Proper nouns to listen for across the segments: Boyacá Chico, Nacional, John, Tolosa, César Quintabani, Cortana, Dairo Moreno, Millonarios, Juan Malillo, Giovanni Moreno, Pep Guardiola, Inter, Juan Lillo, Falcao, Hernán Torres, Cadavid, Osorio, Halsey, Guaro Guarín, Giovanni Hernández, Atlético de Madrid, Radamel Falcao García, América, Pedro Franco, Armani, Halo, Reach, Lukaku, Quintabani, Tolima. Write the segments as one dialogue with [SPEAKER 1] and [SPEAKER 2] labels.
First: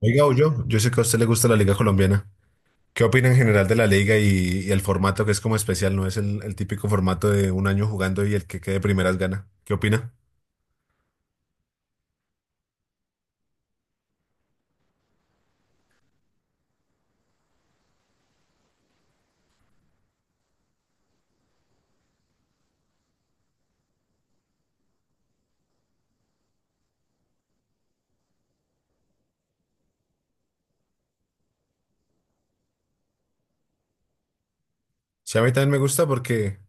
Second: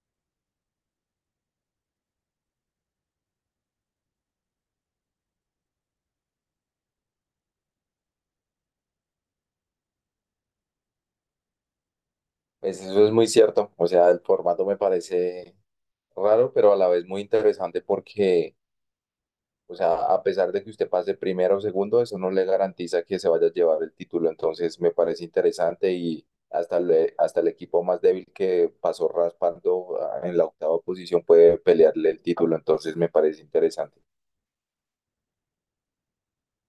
[SPEAKER 1] Oiga, yo sé que a usted le gusta la Liga Colombiana. ¿Qué opina en general de la liga y el formato que es como especial? No es el típico formato de un año jugando y el que quede primeras gana. ¿Qué opina?
[SPEAKER 2] Pues eso es muy cierto, o sea, el formato me parece raro, pero a la vez muy interesante porque, o sea, a pesar de que usted pase primero o segundo, eso no le garantiza que se vaya a llevar el título, entonces me parece interesante y hasta el equipo más débil que pasó raspando en la octava posición puede pelearle el título, entonces me parece interesante.
[SPEAKER 1] Sí, a mí también me gusta porque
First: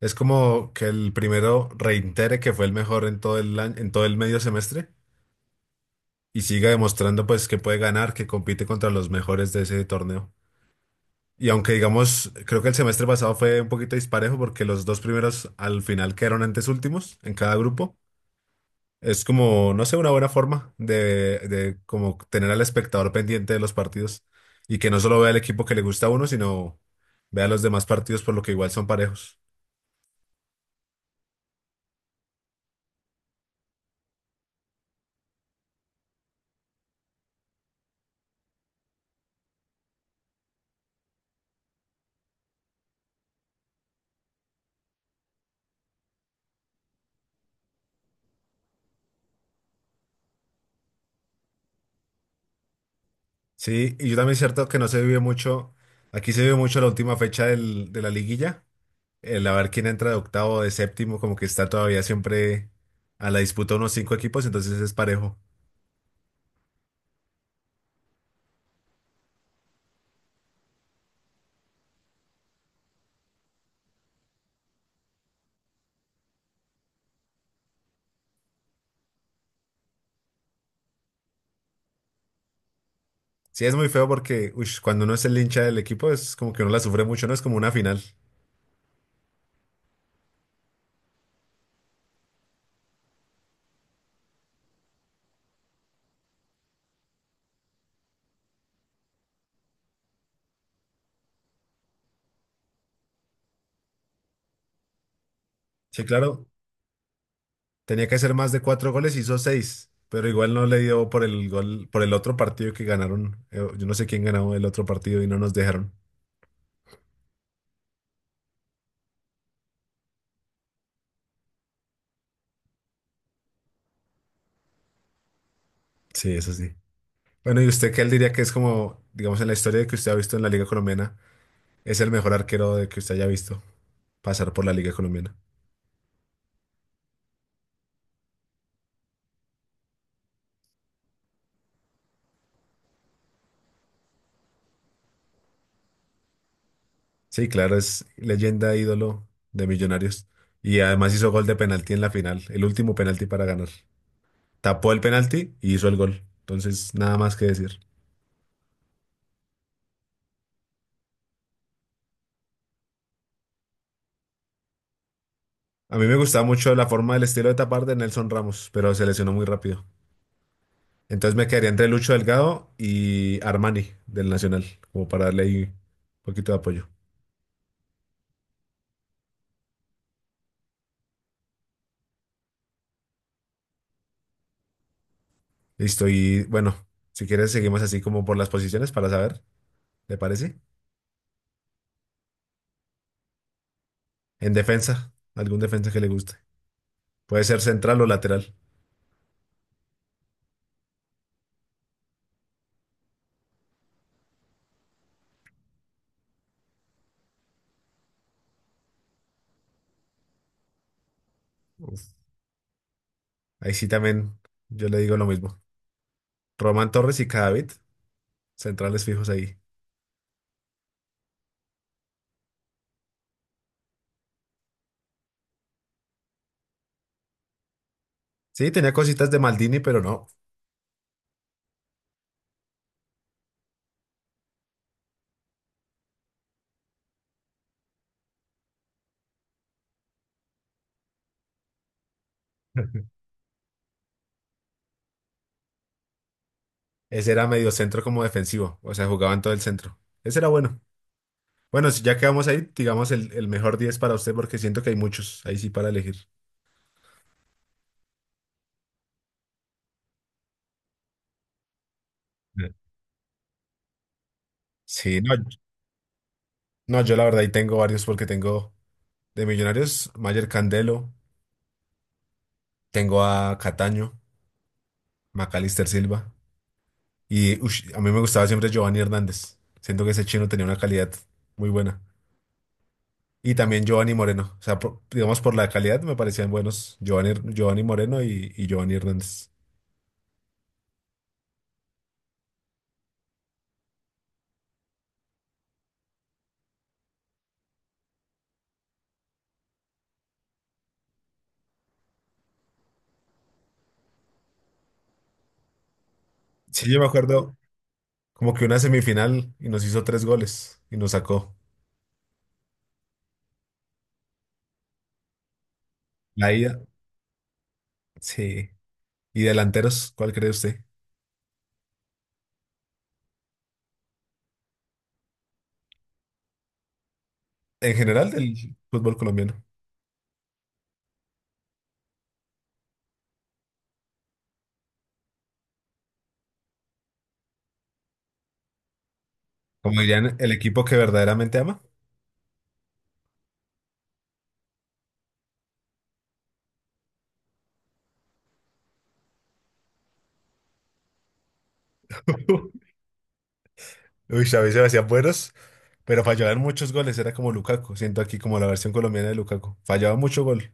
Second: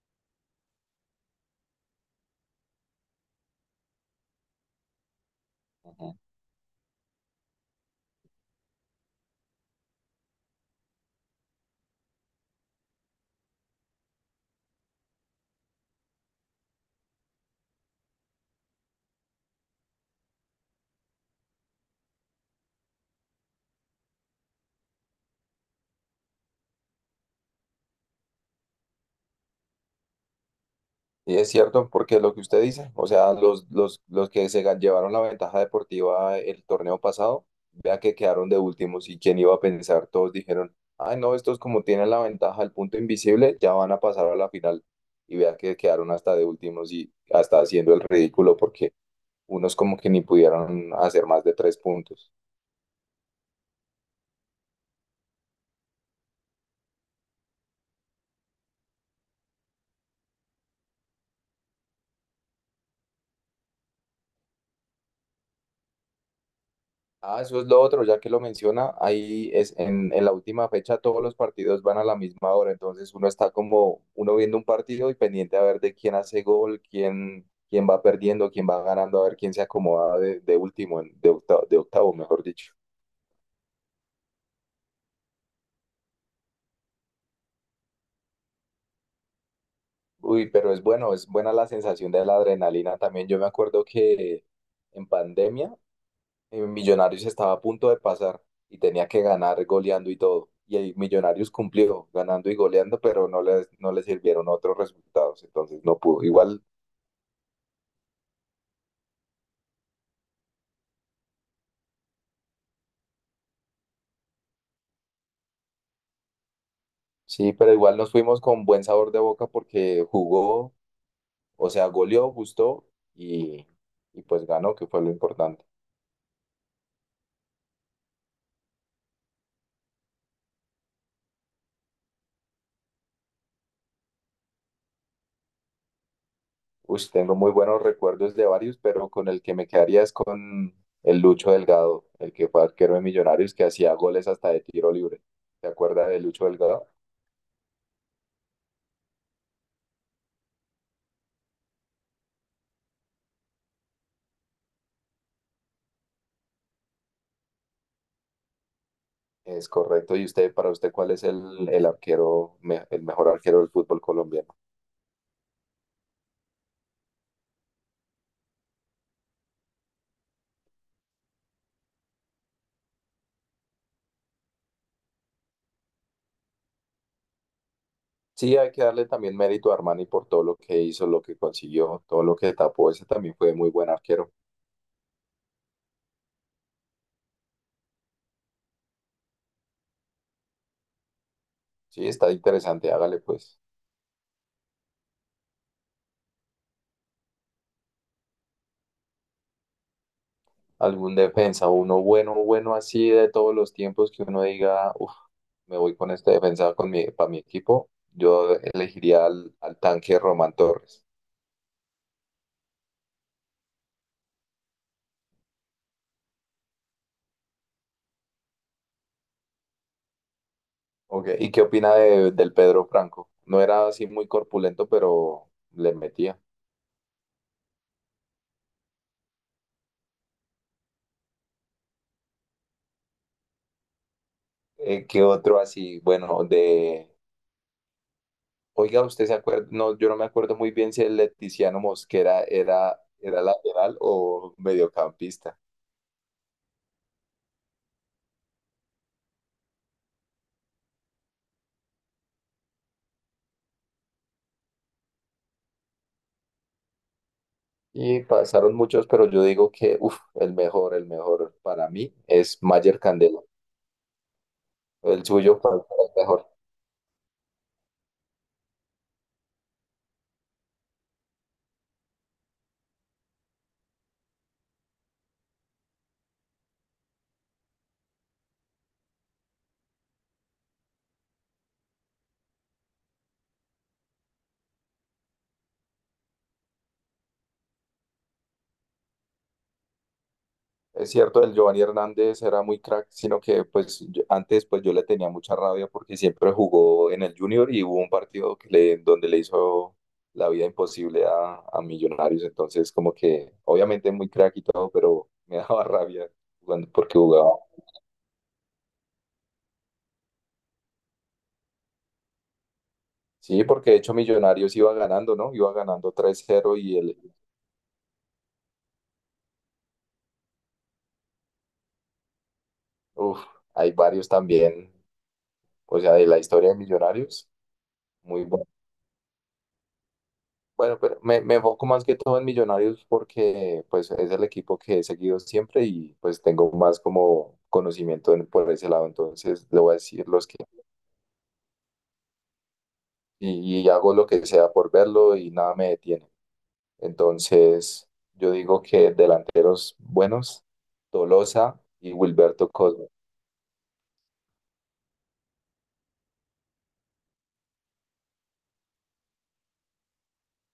[SPEAKER 1] es como que el primero reitere que fue el mejor en todo el en todo el medio semestre
[SPEAKER 2] Ujú.
[SPEAKER 1] y siga demostrando pues que puede ganar, que compite contra los mejores de ese torneo. Y aunque digamos, creo que el semestre pasado fue un poquito disparejo porque los dos primeros al final quedaron antes últimos en cada grupo. Es como, no sé, una buena forma de como tener al espectador pendiente de los partidos y que no solo vea el equipo que le gusta a uno, sino vea los demás partidos por lo que igual son parejos.
[SPEAKER 2] Y es cierto, porque lo que usted dice, o sea, los que llevaron la ventaja deportiva el torneo pasado, vea que quedaron de últimos y quién iba a pensar, todos dijeron, ay no, estos como tienen la ventaja del punto invisible, ya van a pasar a la final. Y vea que quedaron hasta de últimos y hasta haciendo el ridículo porque unos como que ni pudieron hacer más de tres puntos.
[SPEAKER 1] Sí, y yo también es cierto que no se vive mucho, aquí se vive mucho la última de la liguilla, el a ver quién entra de octavo o de séptimo, como que está todavía siempre a la disputa unos cinco equipos, entonces es parejo.
[SPEAKER 2] Ah, eso es lo otro, ya que lo menciona, ahí es en la última fecha todos los partidos van a la misma hora, entonces uno está como uno viendo un partido y pendiente a ver de quién hace gol, quién va perdiendo, quién va ganando, a ver quién se acomoda de último, de octavo, mejor dicho.
[SPEAKER 1] Sí, es muy feo porque uish, cuando uno es el hincha del equipo es como que uno la sufre mucho, no es como una final.
[SPEAKER 2] Uy, pero es bueno, es buena la sensación de la adrenalina también. Yo me acuerdo que en pandemia Millonarios estaba a punto de pasar y tenía que ganar goleando y todo. Y el Millonarios cumplió ganando y goleando, pero no le sirvieron otros resultados, entonces no
[SPEAKER 1] Sí,
[SPEAKER 2] pudo.
[SPEAKER 1] claro.
[SPEAKER 2] Igual,
[SPEAKER 1] Tenía que hacer más de cuatro goles, hizo seis, pero igual no le dio por el gol, por el otro partido que ganaron. Yo no sé quién ganó el otro partido y no nos dejaron.
[SPEAKER 2] sí, pero igual nos fuimos con buen sabor de boca porque jugó, o sea, goleó, gustó y, y pues ganó, que fue lo importante.
[SPEAKER 1] Sí, eso sí. Bueno, ¿y usted qué él diría que es como, digamos, en la historia de que usted ha visto en la Liga Colombiana, es el mejor arquero de que usted haya visto pasar por la Liga Colombiana?
[SPEAKER 2] Uy, tengo muy buenos recuerdos de varios, pero con el que me quedaría es con el Lucho Delgado, el que fue arquero de Millonarios que hacía goles hasta de tiro libre. ¿Te acuerdas de Lucho Delgado?
[SPEAKER 1] Sí, claro, es leyenda, ídolo de Millonarios. Y además hizo gol de penalti en la final, el último penalti para ganar. Tapó el penalti y hizo el gol. Entonces, nada más que decir.
[SPEAKER 2] Es correcto. ¿Y usted, para usted, cuál es el mejor arquero del fútbol colombiano?
[SPEAKER 1] A mí me gustaba mucho la forma del estilo de tapar de Nelson Ramos, pero se lesionó muy rápido. Entonces me quedaría entre Lucho Delgado y Armani del Nacional, como para darle ahí un poquito de apoyo.
[SPEAKER 2] Sí, hay que darle también mérito a Armani por todo lo que hizo, lo que consiguió, todo lo que tapó. Ese también fue muy buen arquero.
[SPEAKER 1] Listo, y bueno, si quieres seguimos así como por las posiciones para saber, ¿te parece?
[SPEAKER 2] Sí, está interesante. Hágale pues
[SPEAKER 1] En defensa, algún defensa que le guste. Puede ser central o lateral.
[SPEAKER 2] algún defensa, uno bueno, bueno así de todos los tiempos que uno diga, uff, me voy con este defensa para mi equipo. Yo elegiría al tanque Román Torres.
[SPEAKER 1] Uf, ahí sí también yo le digo lo mismo. Román Torres y Cadavid, centrales fijos ahí.
[SPEAKER 2] Ok. ¿Y qué opina del Pedro Franco? No era así muy corpulento, pero le metía.
[SPEAKER 1] Sí, tenía cositas de Maldini, pero no.
[SPEAKER 2] ¿Qué otro así? Bueno, de... Oiga, ¿usted se acuerda? No, yo no me acuerdo muy bien si el Leticiano Mosquera era, era lateral o mediocampista.
[SPEAKER 1] Ese era medio centro como defensivo, o sea, jugaba en todo el centro. Ese era bueno. Bueno, si ya quedamos ahí, digamos el mejor 10 para usted porque siento que hay muchos ahí sí para elegir.
[SPEAKER 2] Y pasaron muchos, pero yo digo que, uff, el mejor para mí es
[SPEAKER 1] Mm.
[SPEAKER 2] Mayer Candelo.
[SPEAKER 1] Sí,
[SPEAKER 2] El
[SPEAKER 1] no,
[SPEAKER 2] suyo, ¿cuál fue el mejor?
[SPEAKER 1] no, yo la verdad ahí tengo varios porque tengo de Millonarios, Mayer Candelo, tengo a Cataño, Macalister Silva y ush, a mí me gustaba siempre Giovanni Hernández. Siento que ese chino tenía una calidad muy buena. Y también Giovanni Moreno, o sea, digamos por la calidad me parecían buenos Giovanni, Giovanni Moreno y Giovanni Hernández.
[SPEAKER 2] Es cierto, el Giovanni Hernández era muy crack, sino que antes pues yo le tenía mucha rabia porque siempre jugó en el Junior y hubo un partido que le, donde le hizo la vida imposible a Millonarios, entonces como que obviamente muy crack y todo, pero me daba rabia jugando
[SPEAKER 1] Sí, yo me
[SPEAKER 2] porque jugaba.
[SPEAKER 1] acuerdo. Como que una semifinal y nos hizo tres goles y nos sacó.
[SPEAKER 2] Sí, porque de hecho Millonarios iba ganando, ¿no? Iba ganando
[SPEAKER 1] La
[SPEAKER 2] 3-0
[SPEAKER 1] ida,
[SPEAKER 2] y el,
[SPEAKER 1] sí. ¿Y delanteros? ¿Cuál cree usted?
[SPEAKER 2] uf, hay varios también, o sea, de la historia de Millonarios,
[SPEAKER 1] En general
[SPEAKER 2] muy
[SPEAKER 1] del
[SPEAKER 2] buenos.
[SPEAKER 1] fútbol colombiano.
[SPEAKER 2] Bueno, pero me enfoco más que todo en Millonarios porque pues es el equipo que he seguido siempre y pues tengo más como conocimiento por ese lado, entonces le voy a
[SPEAKER 1] Como
[SPEAKER 2] decir
[SPEAKER 1] dirían,
[SPEAKER 2] los
[SPEAKER 1] el
[SPEAKER 2] que
[SPEAKER 1] equipo que verdaderamente ama.
[SPEAKER 2] y hago lo que sea por verlo y nada me detiene. Entonces yo digo que delanteros buenos, Tolosa y Wilberto Cosme.
[SPEAKER 1] Uy, a veces me hacían buenos, pero fallaban muchos goles. Era como Lukaku. Siento aquí como la versión colombiana de Lukaku. Fallaba mucho gol.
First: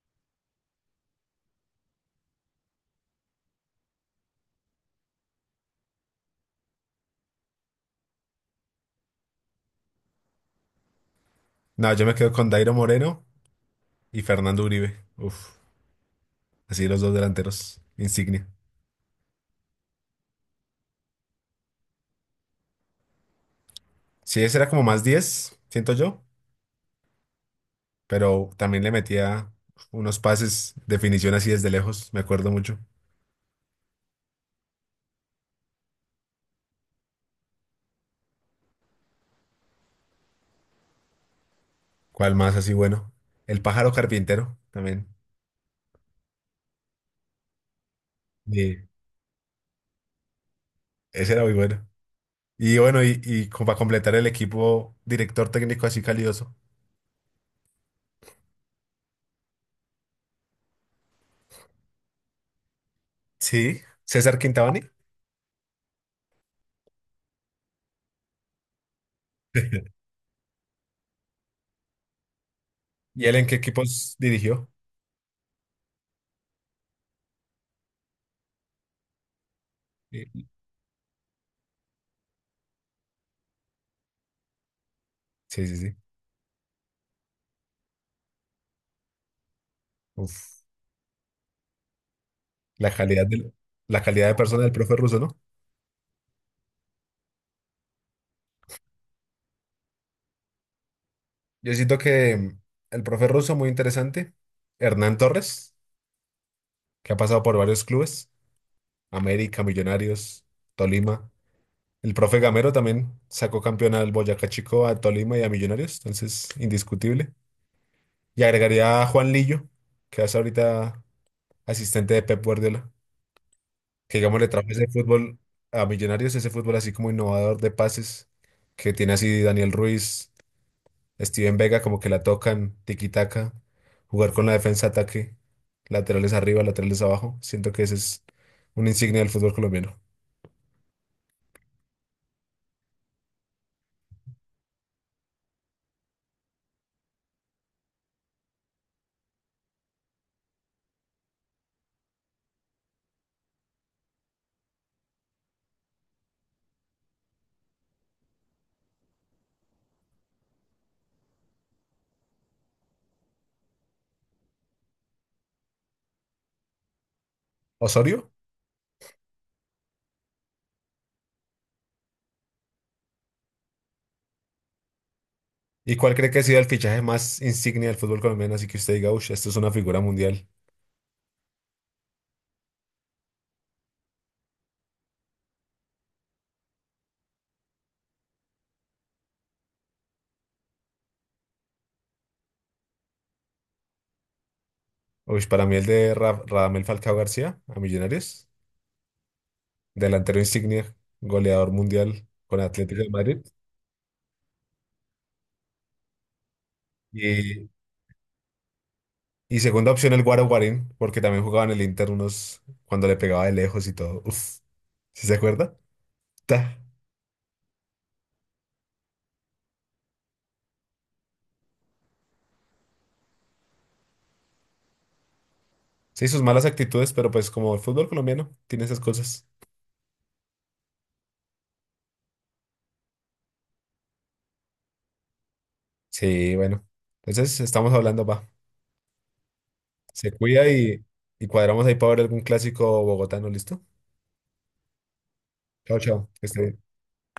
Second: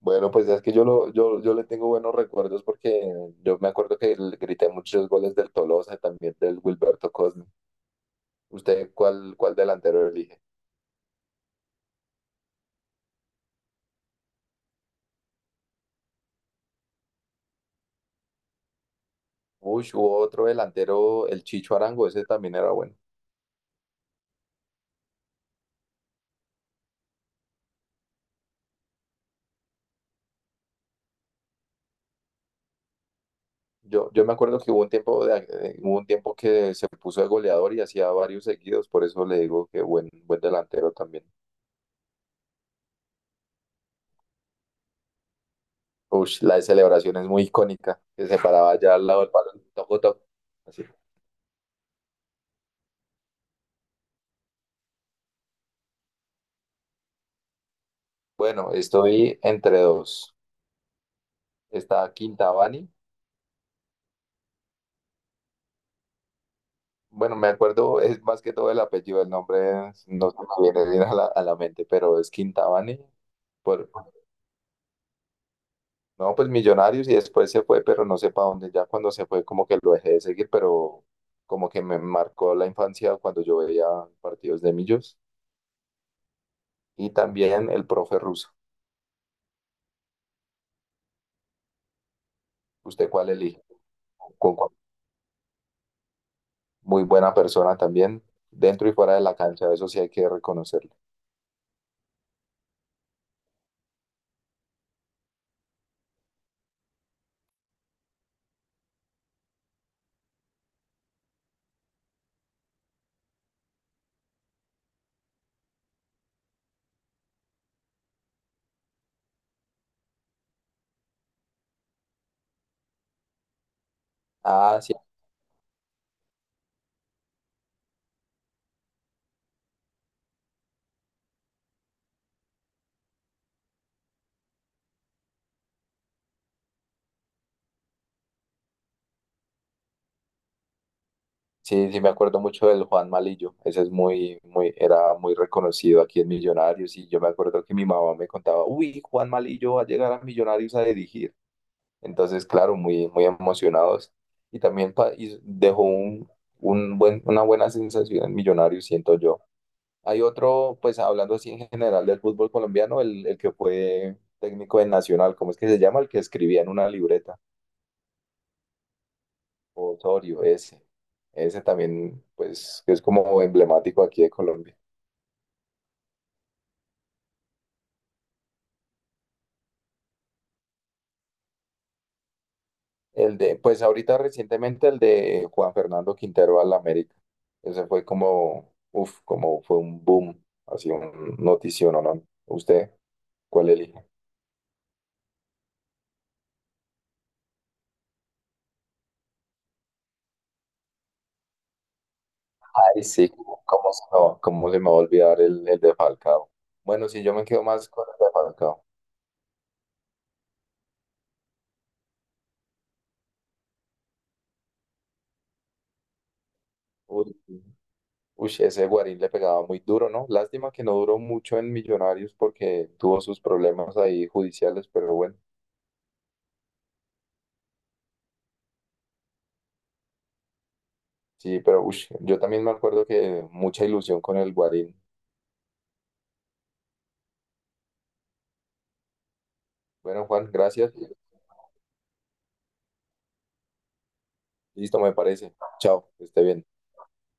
[SPEAKER 2] Bueno, pues es que yo le tengo buenos recuerdos porque yo me acuerdo que le grité muchos goles del Tolosa y también del Wilberto Cosme. ¿Usted cuál delantero elige?
[SPEAKER 1] No, yo me quedo con Dairo Moreno y Fernando Uribe. Uf, así los dos delanteros. Insignia.
[SPEAKER 2] Uy, sí, hubo otro delantero, el Chicho Arango, ese también era bueno.
[SPEAKER 1] Sí, ese era como más 10 siento yo. Pero también le metía unos pases, definición así desde lejos, me acuerdo mucho.
[SPEAKER 2] Yo me acuerdo que hubo un tiempo que se puso de goleador y hacía varios seguidos, por eso le digo que buen delantero también.
[SPEAKER 1] ¿Cuál más así bueno? El pájaro carpintero también.
[SPEAKER 2] Uy, la celebración es muy icónica, que se paraba
[SPEAKER 1] Y
[SPEAKER 2] allá al lado del balón, toco, toco. Así.
[SPEAKER 1] ese era muy bueno. Y bueno, y como para completar el equipo, director técnico así calidoso.
[SPEAKER 2] Bueno, estoy entre dos. Está Quintabani.
[SPEAKER 1] Sí, César Quintabani.
[SPEAKER 2] Bueno, me acuerdo, es más que todo el apellido, no se me viene bien a la mente, pero es Quintabani.
[SPEAKER 1] ¿Y él en qué
[SPEAKER 2] Por,
[SPEAKER 1] equipos dirigió?
[SPEAKER 2] No, pues Millonarios y después se fue, pero no sé para dónde. Ya cuando se fue, como que lo dejé de
[SPEAKER 1] Sí,
[SPEAKER 2] seguir, pero como que me marcó la infancia cuando yo veía partidos de Millos.
[SPEAKER 1] sí, sí. Sí.
[SPEAKER 2] Y también el profe ruso.
[SPEAKER 1] Uf, la
[SPEAKER 2] ¿Usted
[SPEAKER 1] calidad
[SPEAKER 2] cuál
[SPEAKER 1] de,
[SPEAKER 2] elige?
[SPEAKER 1] la calidad de
[SPEAKER 2] Con
[SPEAKER 1] persona del
[SPEAKER 2] cuál-
[SPEAKER 1] profe Russo, ¿no?
[SPEAKER 2] Muy buena persona también, dentro y fuera de la cancha, eso sí hay que reconocerlo.
[SPEAKER 1] Yo siento que el profe Russo muy interesante. Hernán Torres, que ha pasado por varios clubes. América, Millonarios, Tolima. El profe Gamero también sacó campeón al Boyacá Chico, a Tolima y a Millonarios, entonces indiscutible. Y agregaría a Juan Lillo, que es ahorita asistente de Pep Guardiola, que digamos le trajo
[SPEAKER 2] Ah,
[SPEAKER 1] ese
[SPEAKER 2] sí,
[SPEAKER 1] fútbol a Millonarios, ese fútbol así como innovador de pases, que tiene así Daniel Ruiz, Steven Vega, como que la tocan, tiki-taka, jugar con la defensa ataque, laterales arriba, laterales abajo. Siento que ese es una insignia del fútbol colombiano.
[SPEAKER 2] sí, sí, me acuerdo mucho del Juan Malillo. Ese es muy, era muy reconocido aquí en Millonarios. Y yo me acuerdo que mi mamá me contaba, uy, Juan Malillo va a llegar a Millonarios a dirigir. Entonces, claro, muy emocionados. Y también y dejó un buen, una buena sensación en Millonarios, siento yo. Hay otro, pues hablando así en general del fútbol colombiano, el que fue técnico de Nacional, ¿cómo es que se llama? El que escribía en una libreta,
[SPEAKER 1] Osorio.
[SPEAKER 2] Osorio, ese. Ese también, pues, que es como emblemático aquí de Colombia.
[SPEAKER 1] ¿Y cuál cree que ha sido el fichaje más insignia del fútbol colombiano? Así que usted diga, uff, esto es una figura mundial.
[SPEAKER 2] El de, pues ahorita recientemente el de Juan Fernando Quintero al América. Ese fue como, uff, como fue un boom, así un notición, ¿no? ¿Usted cuál elige?
[SPEAKER 1] Uff, para mí el de Radamel Falcao García a Millonarios, delantero insignia, goleador mundial con Atlético
[SPEAKER 2] Ay,
[SPEAKER 1] de
[SPEAKER 2] sí,
[SPEAKER 1] Madrid.
[SPEAKER 2] cómo cómo se me va, cómo se me va a olvidar el de Falcao. Bueno, sí yo me quedo
[SPEAKER 1] Y,
[SPEAKER 2] más con el de Falcao.
[SPEAKER 1] y segunda opción el Guaro Guarín, porque también jugaba en el Inter unos cuando le pegaba de lejos y todo. Uff, ¿sí se acuerda? Ta.
[SPEAKER 2] Uy, sí. Uy, ese Guarín le pegaba muy duro, ¿no? Lástima que no duró mucho en Millonarios porque tuvo sus problemas ahí judiciales, pero bueno,
[SPEAKER 1] Sí, sus malas actitudes, pero pues como el fútbol colombiano tiene esas cosas.
[SPEAKER 2] sí, pero uy, yo también me acuerdo que mucha ilusión con el Guarín.
[SPEAKER 1] Sí, bueno. Entonces estamos hablando, va.
[SPEAKER 2] Bueno,
[SPEAKER 1] Se
[SPEAKER 2] Juan,
[SPEAKER 1] cuida
[SPEAKER 2] gracias.
[SPEAKER 1] y cuadramos ahí para ver algún clásico bogotano, ¿listo?
[SPEAKER 2] Listo, me parece.
[SPEAKER 1] Chao,
[SPEAKER 2] Chao, que
[SPEAKER 1] chao.
[SPEAKER 2] esté
[SPEAKER 1] Que esté
[SPEAKER 2] bien.
[SPEAKER 1] bien.